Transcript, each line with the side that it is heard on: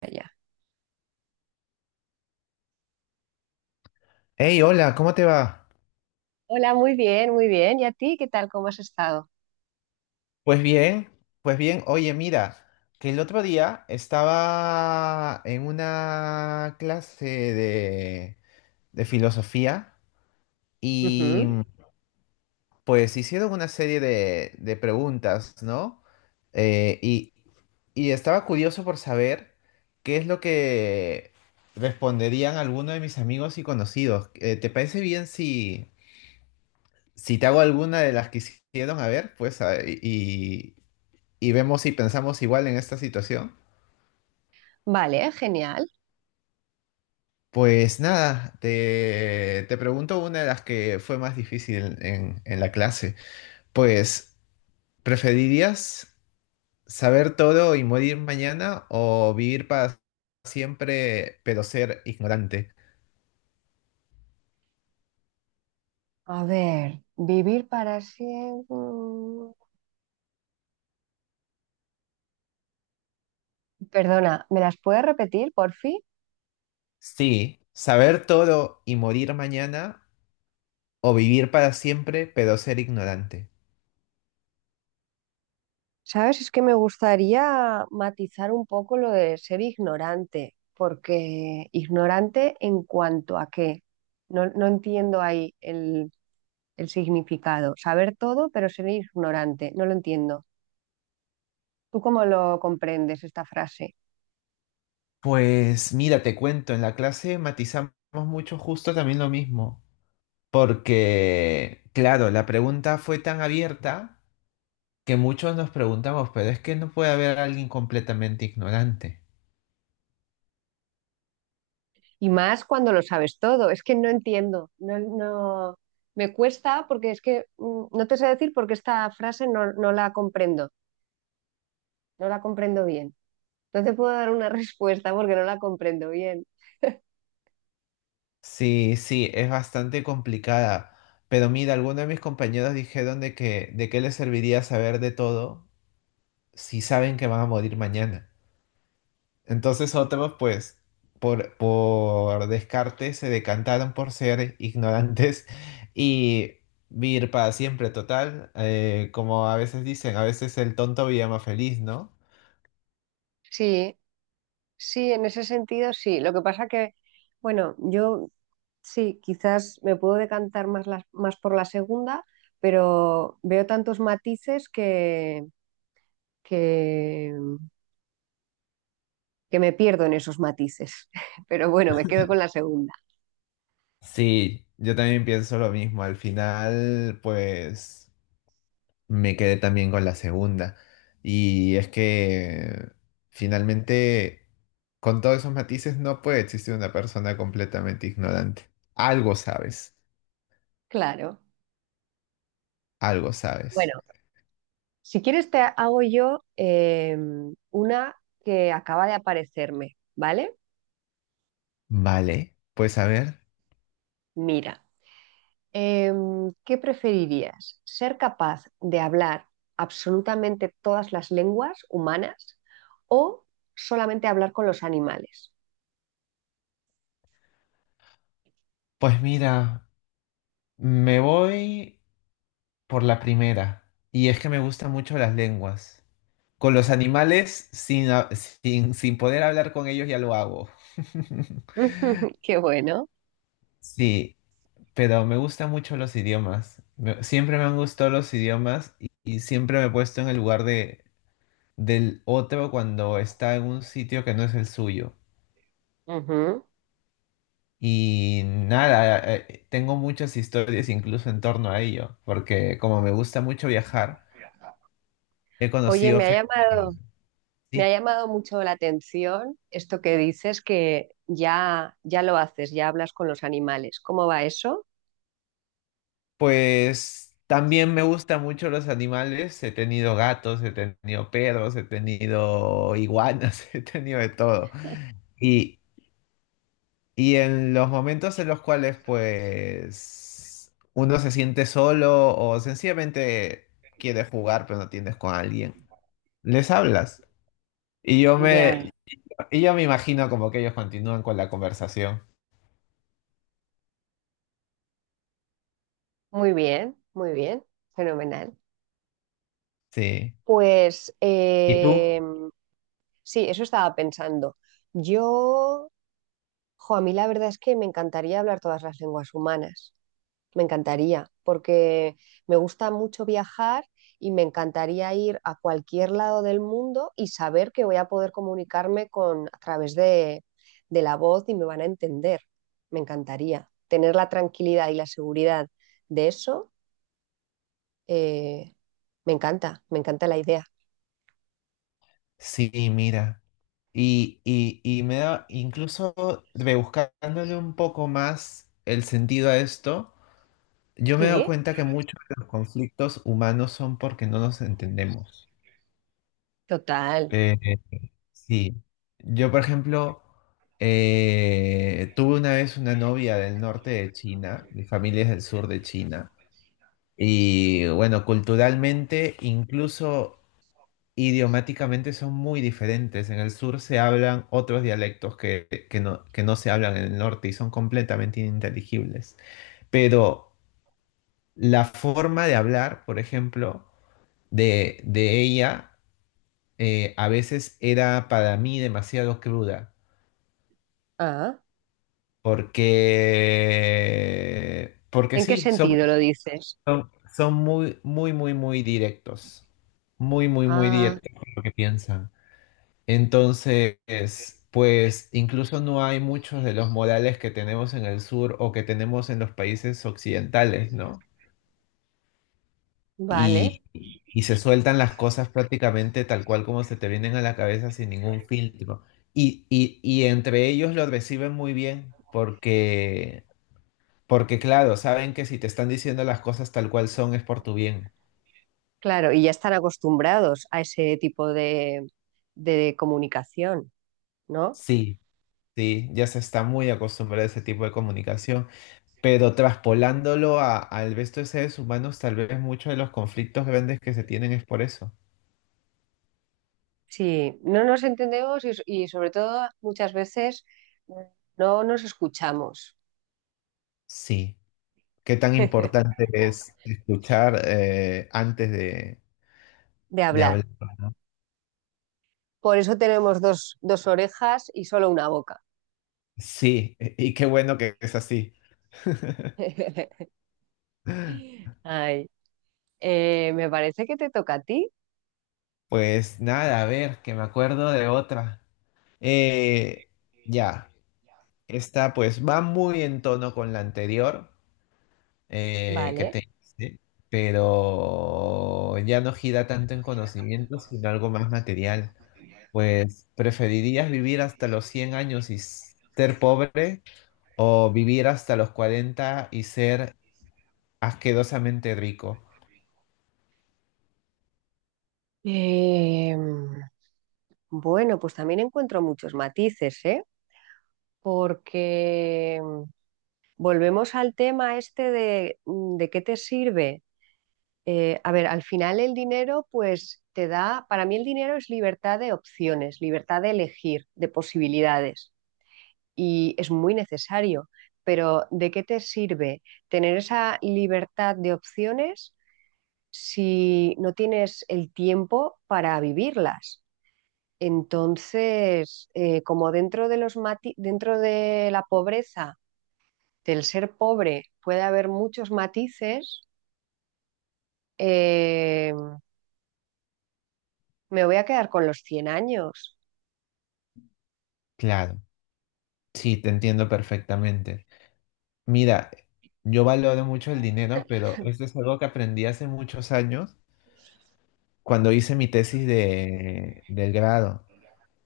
right: Allá.
left: Hey, hola, ¿cómo te va?
right: Hola, muy bien, muy bien. ¿Y a ti qué tal? ¿Cómo has estado?
left: Pues bien, pues bien. Oye, mira, que el otro día estaba en una clase de filosofía y
right: Ujú.
left: pues hicieron una serie de preguntas, ¿no? Eh, y, y estaba curioso por saber qué es lo que responderían algunos de mis amigos y conocidos. ¿Te parece bien si te hago alguna de las que hicieron? A ver, pues, y vemos si pensamos igual en esta situación.
right: Vale, genial.
left: Pues nada, te pregunto una de las que fue más difícil en la clase. Pues, ¿preferirías saber todo y morir mañana o vivir para siempre pero ser ignorante?
right: A ver, vivir para siempre. Perdona, ¿me las puedes repetir, por fin?
left: Sí, saber todo y morir mañana o vivir para siempre pero ser ignorante.
right: Sabes, es que me gustaría matizar un poco lo de ser ignorante, porque ignorante en cuanto a qué. No, no entiendo ahí el significado. Saber todo, pero ser ignorante. No lo entiendo. ¿Tú cómo lo comprendes esta frase?
left: Pues mira, te cuento, en la clase matizamos mucho justo también lo mismo. Porque, claro, la pregunta fue tan abierta que muchos nos preguntamos, pero es que no puede haber alguien completamente ignorante.
right: Y más cuando lo sabes todo. Es que no entiendo. No, no, me cuesta porque es que no te sé decir porque esta frase no la comprendo. No la comprendo bien. No te puedo dar una respuesta porque no la comprendo bien.
left: Sí, sí, es bastante complicada. Pero mira, algunos de mis compañeros dijeron de que, ¿de qué les serviría saber de todo si saben que van a morir mañana? Entonces otros, pues, por descarte se decantaron por ser ignorantes y vivir para siempre, total. Eh, como a veces dicen, a veces el tonto vive más feliz, ¿no?
right: Sí, sí, en ese sentido sí. Lo que pasa que, bueno, yo sí, quizás me puedo decantar más, más por la segunda, pero veo tantos matices que, que me pierdo en esos matices. Pero bueno, me quedo con la segunda.
left: Sí, yo también pienso lo mismo. Al final, pues, me quedé también con la segunda. Y es que finalmente, con todos esos matices, no puede existir una persona completamente ignorante. Algo sabes,
right: Claro.
left: algo
right: Bueno,
left: sabes.
right: si quieres te hago yo una que acaba de aparecerme, ¿vale?
left: Vale, pues a ver.
right: Mira, ¿qué preferirías? ¿Ser capaz de hablar absolutamente todas las lenguas humanas o solamente hablar con los animales?
left: Pues mira, me voy por la primera. Y es que me gustan mucho las lenguas. Con los animales, sin, ha- sin, sin poder hablar con ellos, ya lo hago.
right: Qué bueno.
left: Sí, pero me gustan mucho los idiomas. Me- siempre me han gustado los idiomas y siempre me he puesto en el lugar de, del otro cuando está en un sitio que no es el suyo.
right: Ujú.
left: Y nada, tengo muchas historias incluso en torno a ello, porque como me gusta mucho viajar, he
right: Oye,
left: conocido gente.
right: me ha
left: Sí,
right: llamado mucho la atención esto que dices que ya lo haces, ya hablas con los animales. ¿Cómo va eso?
left: pues también me gustan mucho los animales. He tenido gatos, he tenido perros, he tenido iguanas, he tenido de todo. Y, y en los momentos en los cuales pues uno se siente solo o sencillamente quiere jugar pero no tienes con alguien, les hablas. Y yo
right: Ya.
left: me, Y yo me imagino como que ellos continúan con la conversación.
right: Muy bien, fenomenal.
left: Sí.
right: Pues
left: ¿Y tú?
right: sí, eso estaba pensando. Yo, jo, a mí la verdad es que me encantaría hablar todas las lenguas humanas. Me encantaría, porque me gusta mucho viajar y me encantaría ir a cualquier lado del mundo y saber que voy a poder comunicarme con a través de la voz y me van a entender. Me encantaría tener la tranquilidad y la seguridad de eso. Eh, me encanta la idea.
left: Sí, mira. Y me da, incluso rebuscándole un poco más el sentido a esto, yo me he dado
right: Sí,
left: cuenta que muchos de los conflictos humanos son porque no nos entendemos.
right: total.
left: Eh, sí. Yo, por ejemplo, tuve una vez una novia del norte de China, mi familia es del sur de China, y bueno, culturalmente, incluso idiomáticamente son muy diferentes. En el sur se hablan otros dialectos que no se hablan en el norte y son completamente ininteligibles. Pero la forma de hablar, por ejemplo, de ella, a veces era para mí demasiado cruda,
right: Ah,
left: porque
right: ¿en qué
left: sí, son,
right: sentido lo dices?
left: son, son muy, muy, muy, muy directos. Muy, muy, muy
right: Ah,
left: directos con lo que piensan. Entonces, pues incluso no hay muchos de los modales que tenemos en el sur o que tenemos en los países occidentales, ¿no?
right: vale,
left: Y, y se sueltan las cosas prácticamente tal cual como se te vienen a la cabeza sin ningún filtro. Y entre ellos lo reciben muy bien porque claro, saben que si te están diciendo las cosas tal cual son es por tu bien.
right: claro, y ya están acostumbrados a ese tipo de comunicación, ¿no?
left: Sí, sí, ya se está muy acostumbrado a ese tipo de comunicación. Pero traspolándolo a- al resto de seres humanos, tal vez muchos de los conflictos grandes que se tienen es por eso.
right: Sí, no nos entendemos y sobre todo muchas veces no nos escuchamos
left: Sí. Qué tan importante es escuchar antes
right: de
left: de hablar.
right: hablar. Por eso tenemos dos, dos orejas y solo una boca.
left: Sí, e, y qué bueno que es así.
right: Ay, me parece que te toca a ti,
left: Pues nada, a ver, que me acuerdo de otra. Eh, ya, esta pues va muy en tono con la anterior que
right: ¿vale?
left: te hice, pero ya no gira tanto en conocimiento, sino algo más material. Pues, ¿preferirías vivir hasta los 100 años y s- ser pobre o vivir hasta los 40 y ser asquerosamente rico?
right: Eh, bueno, pues también encuentro muchos matices, ¿eh? Porque volvemos al tema este de qué te sirve. A ver, al final el dinero, pues te da, para mí el dinero es libertad de opciones, libertad de elegir, de posibilidades, y es muy necesario. Pero ¿de qué te sirve tener esa libertad de opciones si no tienes el tiempo para vivirlas? Entonces, como dentro de la pobreza, del ser pobre, puede haber muchos matices, eh, me voy a quedar con los 100 años.
left: Claro, sí, te entiendo perfectamente. Mira, yo valoro mucho el dinero, pero esto es algo que aprendí hace muchos años cuando hice mi tesis de, del grado.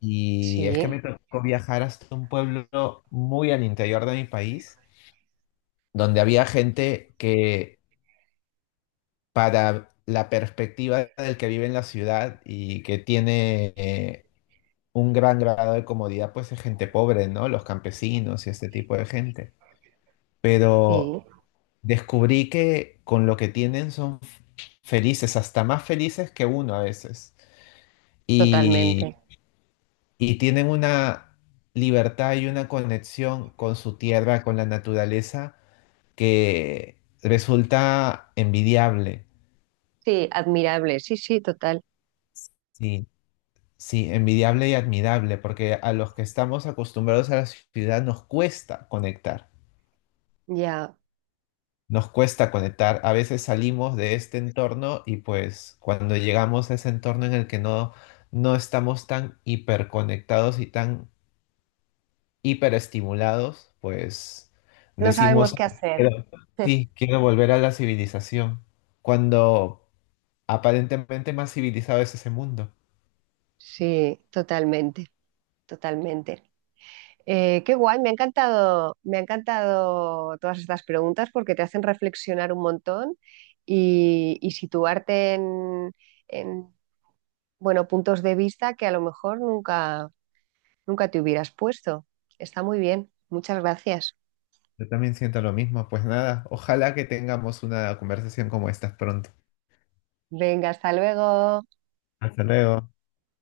left: Y es que me
right: Sí,
left: tocó viajar hasta un pueblo muy al interior de mi país, donde había gente que para la perspectiva del que vive en la ciudad y que tiene un gran grado de comodidad, pues es gente pobre, ¿no? Los campesinos y este tipo de gente. Pero
right: sí,
left: descubrí que con lo que tienen son felices, hasta más felices que uno a veces. Y,
right: totalmente.
left: y tienen una libertad y una conexión con su tierra, con la naturaleza, que resulta envidiable.
right: Sí, admirable, sí, sí, total.
left: Sí. Sí, envidiable y admirable, porque a los que estamos acostumbrados a la ciudad nos cuesta conectar,
right: Ya,
left: nos cuesta conectar. A veces salimos de este entorno y pues cuando llegamos a ese entorno en el que no estamos tan hiperconectados y tan hiperestimulados, pues
right: no sabemos
left: decimos,
right: qué hacer.
left: "Quiero- sí, quiero volver a la civilización, cuando aparentemente más civilizado es ese mundo.
right: Sí, totalmente, totalmente. Qué guay, me ha encantado todas estas preguntas porque te hacen reflexionar un montón y situarte en, bueno, puntos de vista que a lo mejor nunca, nunca te hubieras puesto. Está muy bien, muchas gracias.
left: Yo también siento lo mismo. Pues nada, ojalá que tengamos una conversación como esta pronto.
right: Venga, hasta luego.
left: Hasta luego.